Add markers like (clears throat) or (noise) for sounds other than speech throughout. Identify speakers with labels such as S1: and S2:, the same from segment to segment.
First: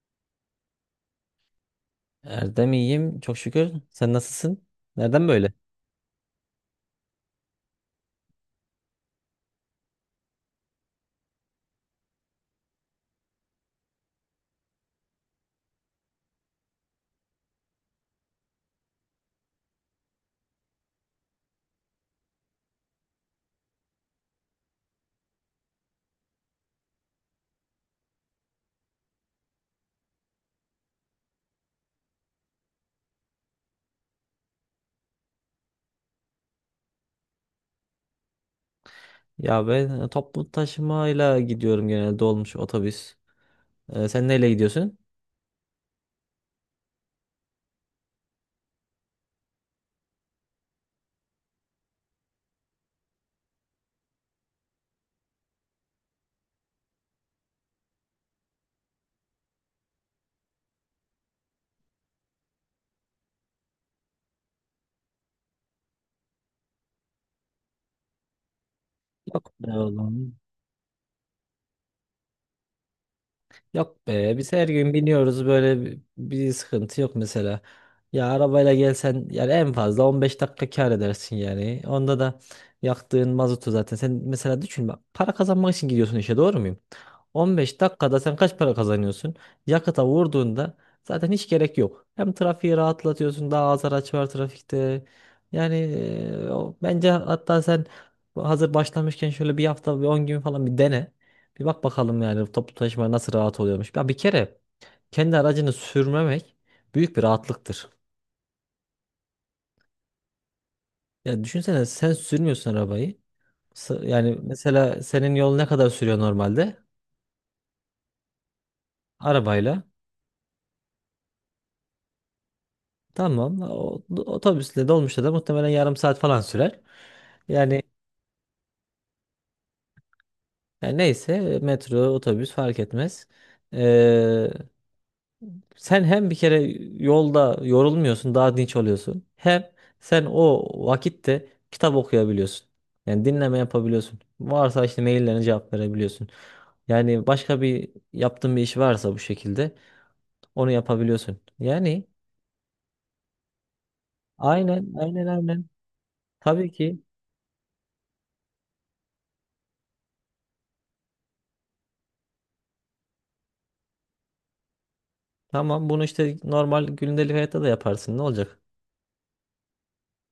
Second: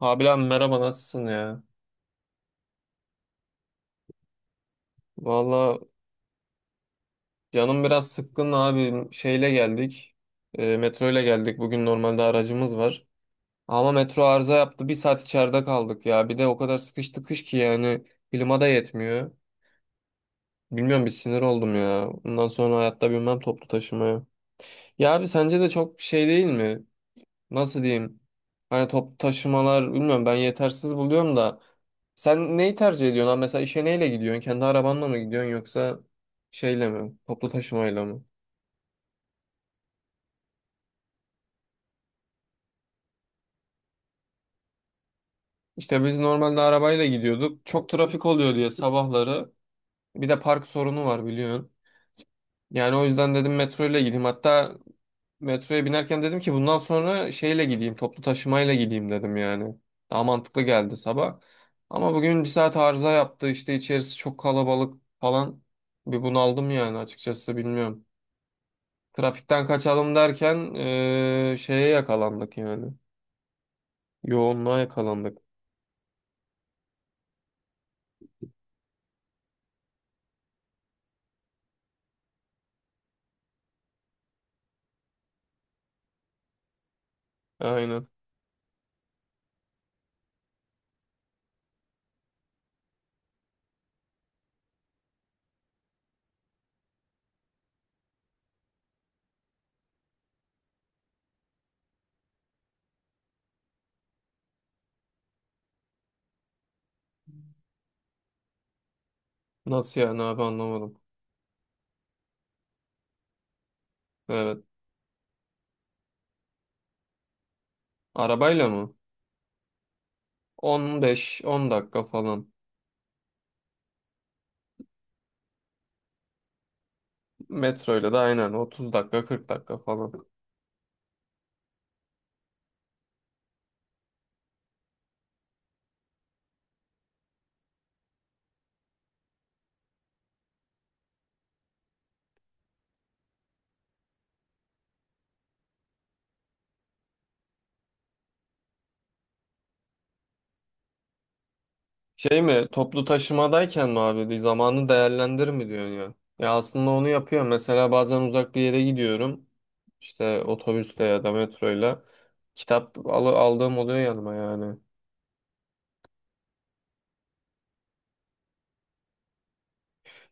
S1: Abi, merhaba, nasılsın ya?
S2: Erdem iyiyim çok şükür. Sen nasılsın? Nereden böyle?
S1: Valla, canım biraz sıkkın abi, şeyle geldik. Metro ile geldik. Bugün normalde aracımız var ama metro arıza yaptı. Bir saat içeride kaldık ya. Bir de o kadar sıkıştı kış ki yani klima da yetmiyor. Bilmiyorum, bir sinir oldum ya. Bundan sonra hayatta binmem toplu taşımaya. Ya abi, sence de çok şey değil mi? Nasıl diyeyim, hani top taşımalar bilmiyorum, ben yetersiz buluyorum da. Sen neyi tercih ediyorsun abi? Mesela işe neyle gidiyorsun, kendi arabanla mı gidiyorsun yoksa şeyle mi, toplu taşımayla mı?
S2: Ya ben toplu taşımayla gidiyorum genelde dolmuş otobüs. Sen neyle gidiyorsun?
S1: İşte biz normalde arabayla gidiyorduk, çok trafik oluyor diye sabahları. Bir de park sorunu var, biliyorsun. Yani o yüzden dedim metro ile gideyim. Hatta metroya binerken dedim ki bundan sonra şeyle gideyim, toplu taşımayla gideyim dedim yani. Daha mantıklı geldi sabah. Ama bugün bir saat arıza yaptı, işte içerisi çok kalabalık falan. Bir bunaldım yani, açıkçası bilmiyorum.
S2: Yok
S1: Trafikten
S2: be
S1: kaçalım
S2: oğlum.
S1: derken şeye yakalandık yani.
S2: Yok be biz her
S1: Yoğunluğa
S2: gün
S1: yakalandık.
S2: biniyoruz böyle bir sıkıntı yok mesela. Ya arabayla gelsen yani en fazla 15 dakika kar edersin yani. Onda da yaktığın mazotu zaten sen mesela düşün bak para kazanmak için gidiyorsun işe doğru muyum? 15
S1: Aynen.
S2: dakikada sen kaç para kazanıyorsun? Yakıta vurduğunda zaten hiç gerek yok. Hem trafiği rahatlatıyorsun, daha az araç var trafikte. Yani bence hatta sen hazır başlamışken şöyle bir hafta bir 10 gün falan bir dene. Bir bak bakalım yani toplu taşıma nasıl rahat oluyormuş. Ya bir kere kendi aracını sürmemek büyük bir rahatlıktır.
S1: Nasıl yani abi, anlamadım.
S2: Ya düşünsene sen sürmüyorsun arabayı. Yani
S1: Evet.
S2: mesela senin yol ne kadar sürüyor normalde?
S1: Arabayla mı?
S2: Arabayla.
S1: 15-10 dakika falan.
S2: Tamam. Otobüsle dolmuşla da muhtemelen yarım saat falan sürer. Yani,
S1: Metroyla da aynen 30 dakika, 40 dakika falan.
S2: yani neyse metro, otobüs fark etmez. Ee, Sen hem bir kere yolda yorulmuyorsun, daha dinç oluyorsun. Hem sen o vakitte kitap okuyabiliyorsun. Yani dinleme yapabiliyorsun. Varsa işte maillerine cevap verebiliyorsun. Yani başka yaptığın bir iş varsa bu şekilde onu yapabiliyorsun. Yani
S1: Şey mi, toplu taşımadayken mi abi zamanı
S2: aynen aynen
S1: değerlendir
S2: aynen.
S1: mi diyorsun ya? Ya
S2: Tabii
S1: aslında
S2: ki
S1: onu yapıyor. Mesela bazen uzak bir yere gidiyorum. İşte otobüsle ya da metroyla. Kitap aldığım oluyor yanıma yani.
S2: tamam bunu işte normal gündelik hayatta da yaparsın. Ne olacak?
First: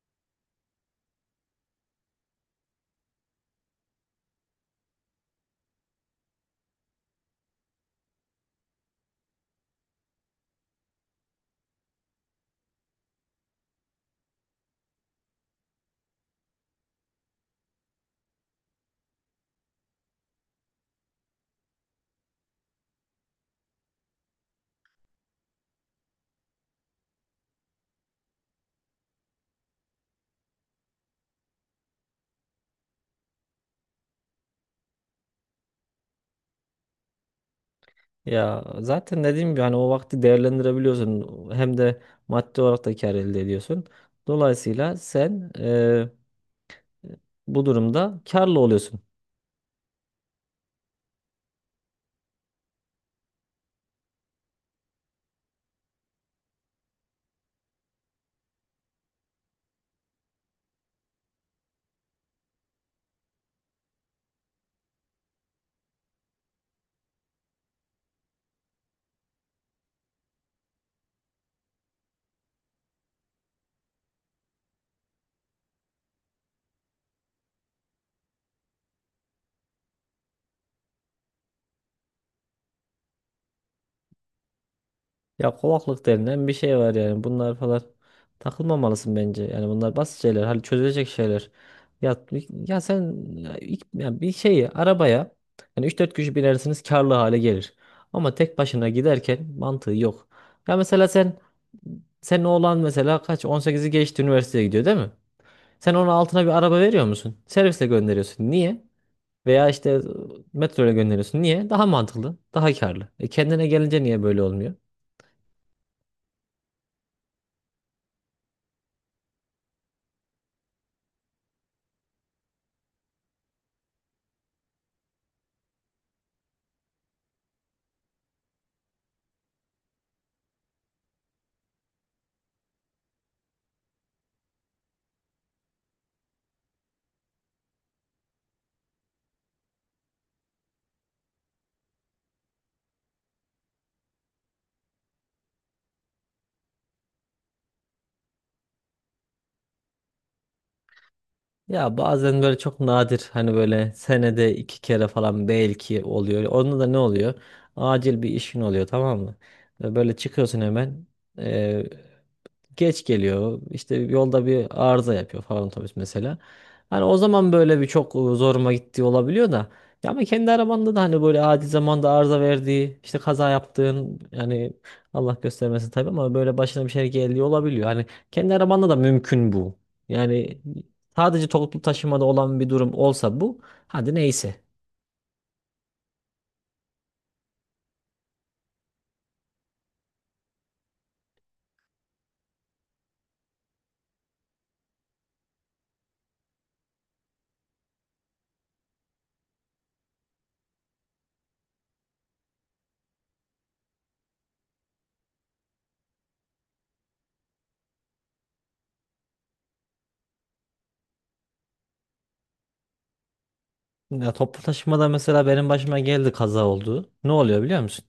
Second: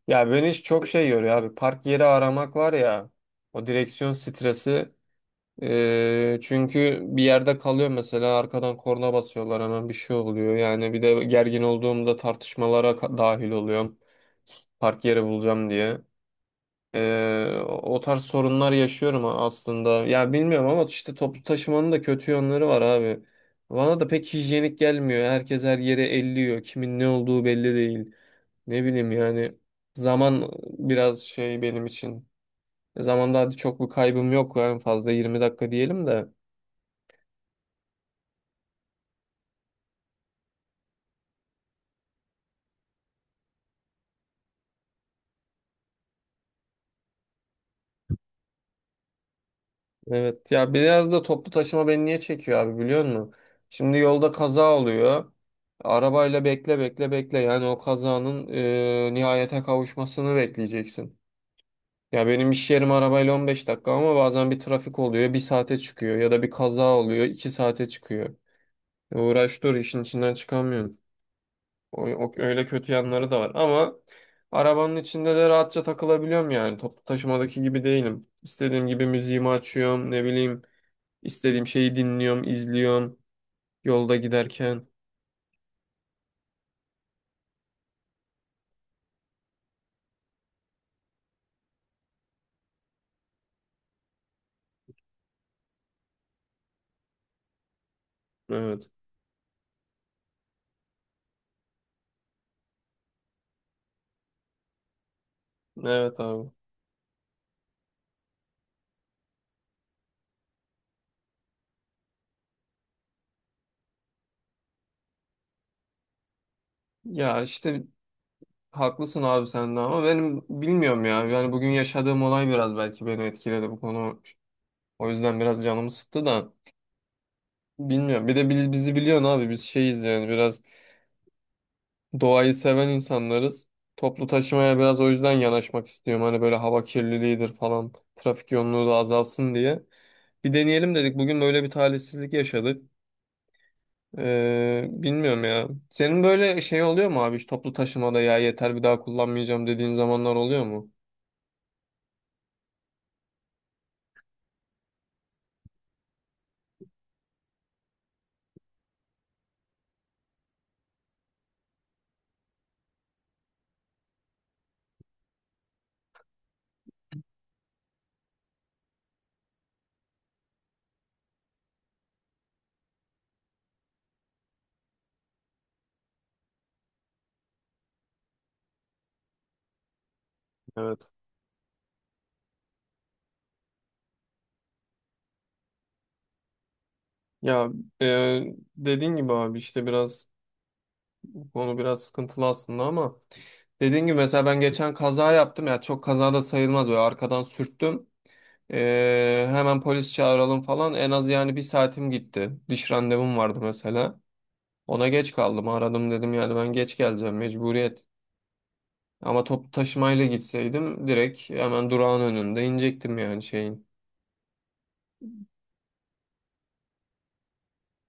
S1: Ya beni hiç çok şey yoruyor abi. Park yeri aramak var ya. O direksiyon stresi. Çünkü bir yerde kalıyor, mesela arkadan korna basıyorlar, hemen bir şey oluyor. Yani bir de gergin olduğumda tartışmalara dahil oluyorum. Park yeri bulacağım diye. O tarz sorunlar yaşıyorum aslında. Ya bilmiyorum, ama işte toplu taşımanın da kötü yönleri var abi. Bana da pek hijyenik gelmiyor. Herkes her yere elliyor. Kimin ne olduğu belli değil. Ne bileyim yani, zaman biraz şey benim için. Zamanda hadi çok bir kaybım yok, en fazla 20 dakika diyelim de.
S2: Ya zaten dediğim gibi hani o vakti değerlendirebiliyorsun. Hem de maddi olarak da kâr elde ediyorsun. Dolayısıyla sen bu durumda karlı oluyorsun.
S1: Evet ya, biraz da toplu taşıma beni niye çekiyor abi, biliyor musun? Şimdi yolda kaza oluyor. Arabayla bekle bekle bekle, yani o kazanın nihayete kavuşmasını bekleyeceksin. Ya benim iş yerim arabayla 15 dakika, ama bazen bir trafik oluyor bir saate çıkıyor, ya da bir kaza oluyor 2 saate çıkıyor. Uğraş dur, işin içinden çıkamıyorsun. Öyle kötü yanları da var, ama arabanın içinde de rahatça takılabiliyorum, yani toplu taşımadaki gibi değilim. İstediğim gibi müziğimi açıyorum, ne bileyim. İstediğim şeyi dinliyorum, izliyorum yolda giderken.
S2: Ya kovaklık denilen bir şey var yani. Bunlar falan takılmamalısın bence. Yani bunlar basit şeyler. Hani çözülecek şeyler. Ya, ya bir şeyi arabaya yani üç dört kişi binersiniz karlı hale gelir. Ama tek başına
S1: Evet.
S2: giderken mantığı yok. Ya mesela sen Senin oğlan mesela kaç on sekizi geçti, üniversiteye gidiyor değil mi? Sen onun
S1: Evet
S2: altına bir
S1: abi.
S2: araba veriyor musun? Servisle gönderiyorsun. Niye? Veya işte metro gönderiyorsun. Niye? Daha mantıklı, daha karlı. E kendine gelince niye böyle olmuyor?
S1: Ya işte haklısın abi sen de, ama benim bilmiyorum ya. Yani bugün yaşadığım olay biraz belki beni etkiledi bu konu. O yüzden biraz canımı sıktı da bilmiyorum. Bir de bizi biliyorsun abi, biz şeyiz yani biraz doğayı seven insanlarız. Toplu taşımaya biraz o yüzden yanaşmak istiyorum. Hani böyle hava kirliliğidir falan. Trafik yoğunluğu da azalsın diye. Bir deneyelim dedik. Bugün böyle bir talihsizlik yaşadık. Bilmiyorum ya. Senin böyle şey oluyor mu abi? Hiç toplu taşımada ya yeter, bir daha kullanmayacağım dediğin zamanlar oluyor mu?
S2: Ya bazen böyle çok nadir hani böyle senede iki kere falan belki oluyor. Onda da ne oluyor? Acil bir işin oluyor, tamam mı? Böyle çıkıyorsun hemen. e, Geç geliyor. İşte yolda bir arıza yapıyor falan otobüs mesela. Hani o zaman böyle bir çok zoruma gittiği olabiliyor da. Ya ama kendi arabanda da hani böyle acil zamanda arıza verdiği, işte kaza yaptığın, yani Allah göstermesin tabii, ama böyle başına bir şey geldiği olabiliyor. Hani kendi arabanda da mümkün bu. Yani
S1: Evet.
S2: sadece toplu taşımada olan bir durum olsa bu, hadi neyse.
S1: Ya e, dediğin gibi abi, işte biraz bu konu biraz sıkıntılı aslında, ama dediğin gibi mesela ben geçen kaza yaptım ya, çok kaza da sayılmaz, böyle arkadan sürttüm. Hemen polis çağıralım falan, en az yani 1 saatim gitti. Diş randevum vardı mesela. Ona geç kaldım, aradım dedim yani ben geç geleceğim, mecburiyet. Ama toplu taşımayla gitseydim direkt hemen durağın önünde inecektim yani şeyin.
S2: Ya toplu taşımada mesela benim başıma geldi, kaza oldu. Ne oluyor biliyor musun?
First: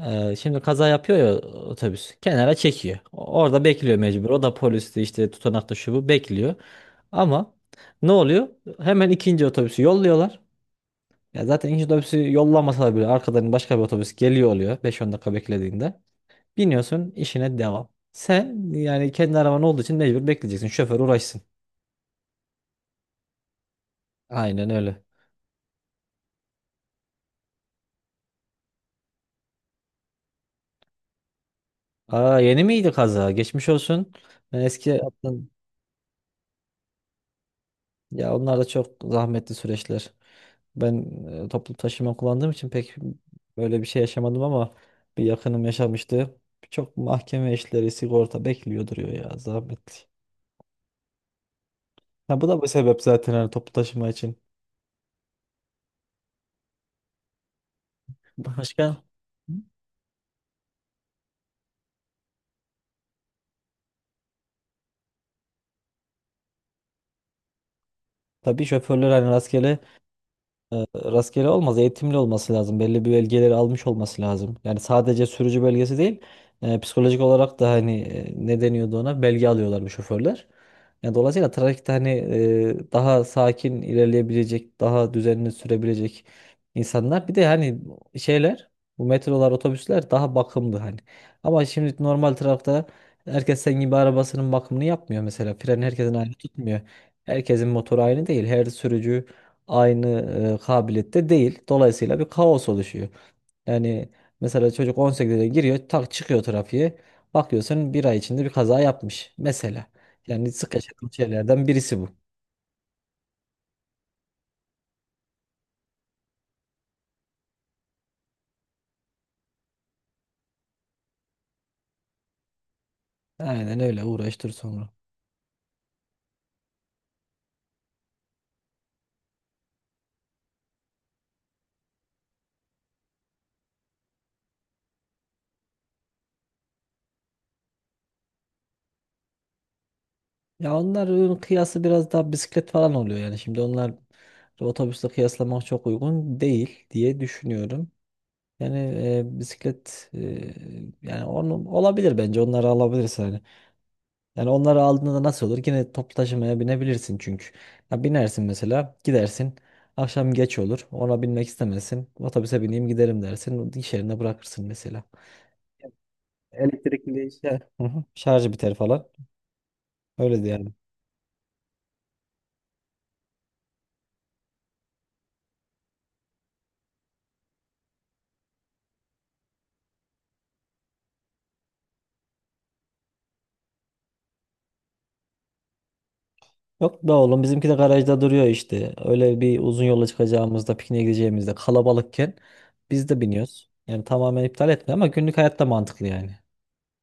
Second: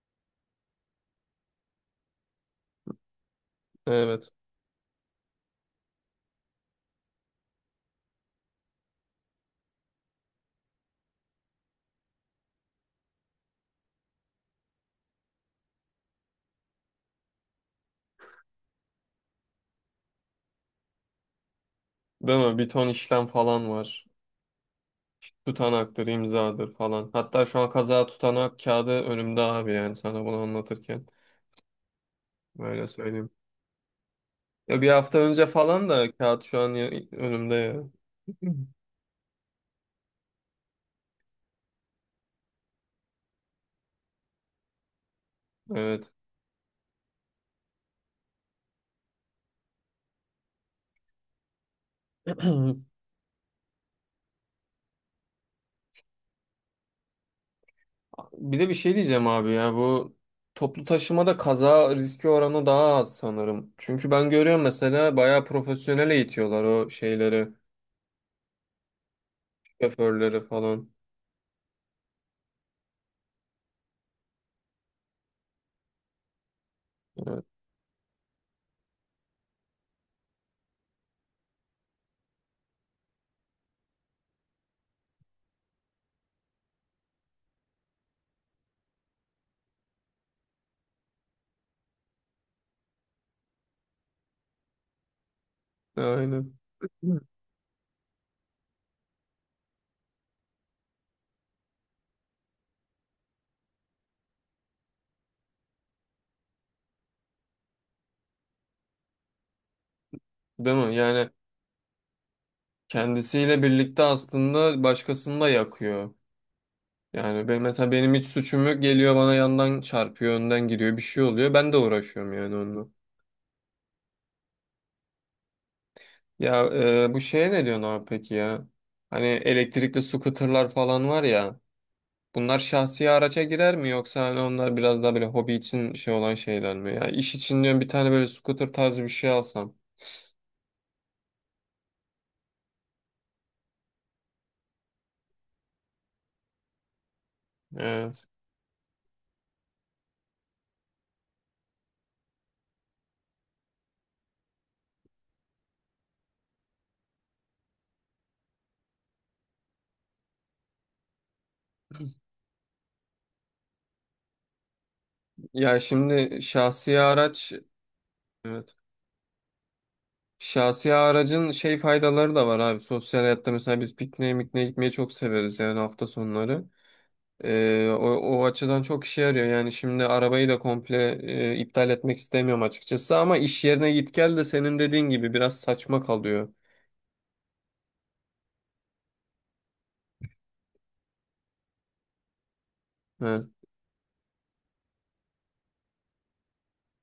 S2: Şimdi kaza yapıyor ya otobüs. Kenara çekiyor. Orada bekliyor mecbur.
S1: Evet.
S2: O da poliste işte tutanakta şu bu bekliyor. Ama ne oluyor? Hemen ikinci otobüsü yolluyorlar. Ya zaten ikinci otobüsü yollamasalar bile arkadan başka bir otobüs geliyor oluyor beş on dakika beklediğinde. Biniyorsun, işine devam. Sen yani kendi araban olduğu için mecbur bekleyeceksin. Şoför uğraşsın.
S1: Değil mi? Bir ton işlem falan var.
S2: Aynen öyle.
S1: Tutanaktır, imzadır falan. Hatta şu an kaza tutanağı kağıdı önümde abi, yani sana bunu anlatırken.
S2: Aa, yeni
S1: Öyle
S2: miydi kaza?
S1: söyleyeyim.
S2: Geçmiş olsun. Ben
S1: Ya bir
S2: eski
S1: hafta önce
S2: yaptım.
S1: falan da, kağıt şu an önümde ya.
S2: Ya onlar da çok zahmetli süreçler. Ben toplu taşıma kullandığım için pek böyle bir şey yaşamadım ama bir yakınım
S1: Evet.
S2: yaşamıştı. Çok mahkeme işleri, sigorta bekliyor duruyor ya, zahmetli. Ha, bu da bir sebep
S1: (clears throat)
S2: zaten hani toplu taşıma için.
S1: Bir de bir şey
S2: Başka?
S1: diyeceğim abi, ya bu toplu taşımada kaza riski oranı daha az sanırım. Çünkü ben görüyorum, mesela bayağı profesyonel eğitiyorlar o şeyleri,
S2: Tabii şoförler hani rastgele
S1: şoförleri falan.
S2: rastgele olmaz. Eğitimli olması lazım. Belli bir belgeleri almış olması lazım. Yani sadece sürücü belgesi değil, psikolojik
S1: Evet,
S2: olarak da hani ne deniyordu ona? Belge alıyorlar bu şoförler. Yani dolayısıyla trafikte hani daha sakin ilerleyebilecek, daha düzenli sürebilecek insanlar. Bir de hani şeyler, bu metrolar, otobüsler daha bakımlı hani. Ama şimdi normal trafikte herkes senin gibi arabasının bakımını yapmıyor mesela. Fren herkesin aynı
S1: aynen.
S2: tutmuyor. Herkesin motoru aynı değil. Her sürücü aynı kabiliyette değil. Dolayısıyla bir kaos oluşuyor. Yani mesela çocuk 18'de giriyor, tak çıkıyor trafiğe. Bakıyorsun bir ay içinde bir kaza yapmış mesela. Yani sık
S1: Değil mi?
S2: yaşadığım
S1: Yani
S2: şeylerden birisi bu.
S1: kendisiyle birlikte aslında başkasını da yakıyor. Yani ben mesela, benim hiç suçum yok, geliyor bana yandan çarpıyor, önden gidiyor, bir şey oluyor. Ben de uğraşıyorum yani onunla.
S2: Aynen öyle, uğraştır sonra.
S1: Ya bu şeye ne diyorsun abi peki ya? Hani elektrikli scooter'lar falan var ya. Bunlar şahsi araca girer mi, yoksa hani onlar biraz daha böyle hobi için şey olan şeyler mi? Ya iş için diyorum, bir tane böyle scooter tarzı bir şey alsam.
S2: Ya onların kıyası biraz daha bisiklet falan oluyor yani. Şimdi onlar otobüsle kıyaslamak çok uygun değil diye düşünüyorum.
S1: Evet.
S2: Yani bisiklet, yani onu olabilir, bence onları alabilirsin hani. Yani onları aldığında nasıl olur? Yine toplu taşımaya binebilirsin çünkü. Ya binersin mesela, gidersin. Akşam geç olur. Ona binmek istemezsin. Otobüse bineyim giderim dersin. İş yerine bırakırsın mesela.
S1: Ya şimdi şahsi
S2: Elektrikli
S1: araç,
S2: işte. Hı hı. Şarjı biter
S1: evet.
S2: falan. Öyle de yani.
S1: Şahsi aracın şey faydaları da var abi. Sosyal hayatta mesela biz pikniğe mikniğe gitmeyi çok severiz yani hafta sonları. O açıdan çok işe yarıyor. Yani şimdi arabayı da komple iptal etmek istemiyorum açıkçası, ama iş yerine git gel de senin dediğin gibi biraz saçma kalıyor.
S2: Yok da oğlum, bizimki de garajda duruyor işte. Öyle bir uzun yola çıkacağımızda, pikniğe gideceğimizde, kalabalıkken biz de
S1: He,
S2: biniyoruz. Yani tamamen iptal etme ama günlük hayatta mantıklı yani.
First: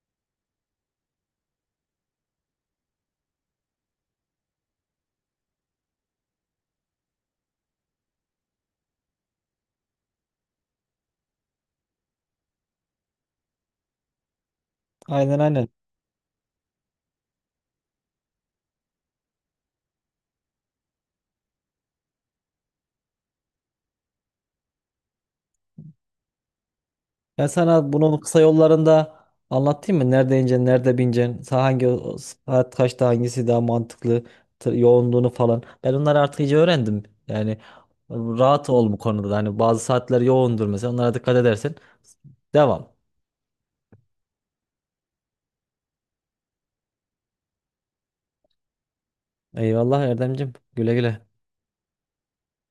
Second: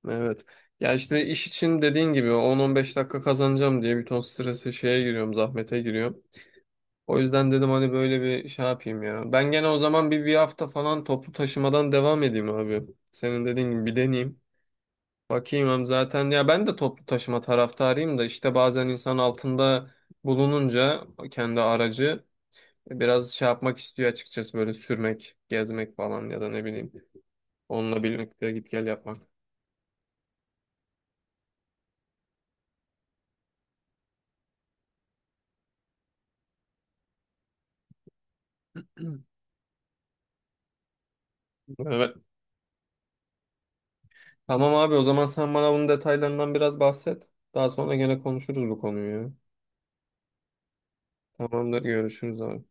S1: evet. Ya işte iş için, dediğin gibi, 10-15 dakika kazanacağım diye bir ton strese şeye giriyorum, zahmete giriyorum. O yüzden dedim hani böyle bir şey yapayım ya. Ben gene o zaman bir hafta falan toplu taşımadan devam edeyim abi. Senin dediğin gibi bir deneyeyim.
S2: Aynen.
S1: Bakayım hem, zaten ya ben de toplu taşıma taraftarıyım da, işte bazen insan altında bulununca kendi aracı biraz şey yapmak istiyor açıkçası, böyle sürmek, gezmek falan, ya da ne bileyim
S2: Ben sana
S1: onunla
S2: bunun kısa
S1: birlikte git gel
S2: yollarında
S1: yapmak.
S2: anlatayım mı? Nerede ineceksin, nerede bineceksin, hangi saat kaçta hangisi daha mantıklı, yoğunluğunu falan. Ben onları artık iyice öğrendim. Yani rahat ol bu konuda da.
S1: (clears throat)
S2: Hani bazı saatler yoğundur mesela. Onlara dikkat edersen
S1: Evet.
S2: devam.
S1: Tamam abi, o zaman sen bana bunun detaylarından biraz bahset. Daha sonra gene konuşuruz bu konuyu ya.
S2: Eyvallah Erdemcim. Güle güle.
S1: Tamamdır, görüşürüz abi.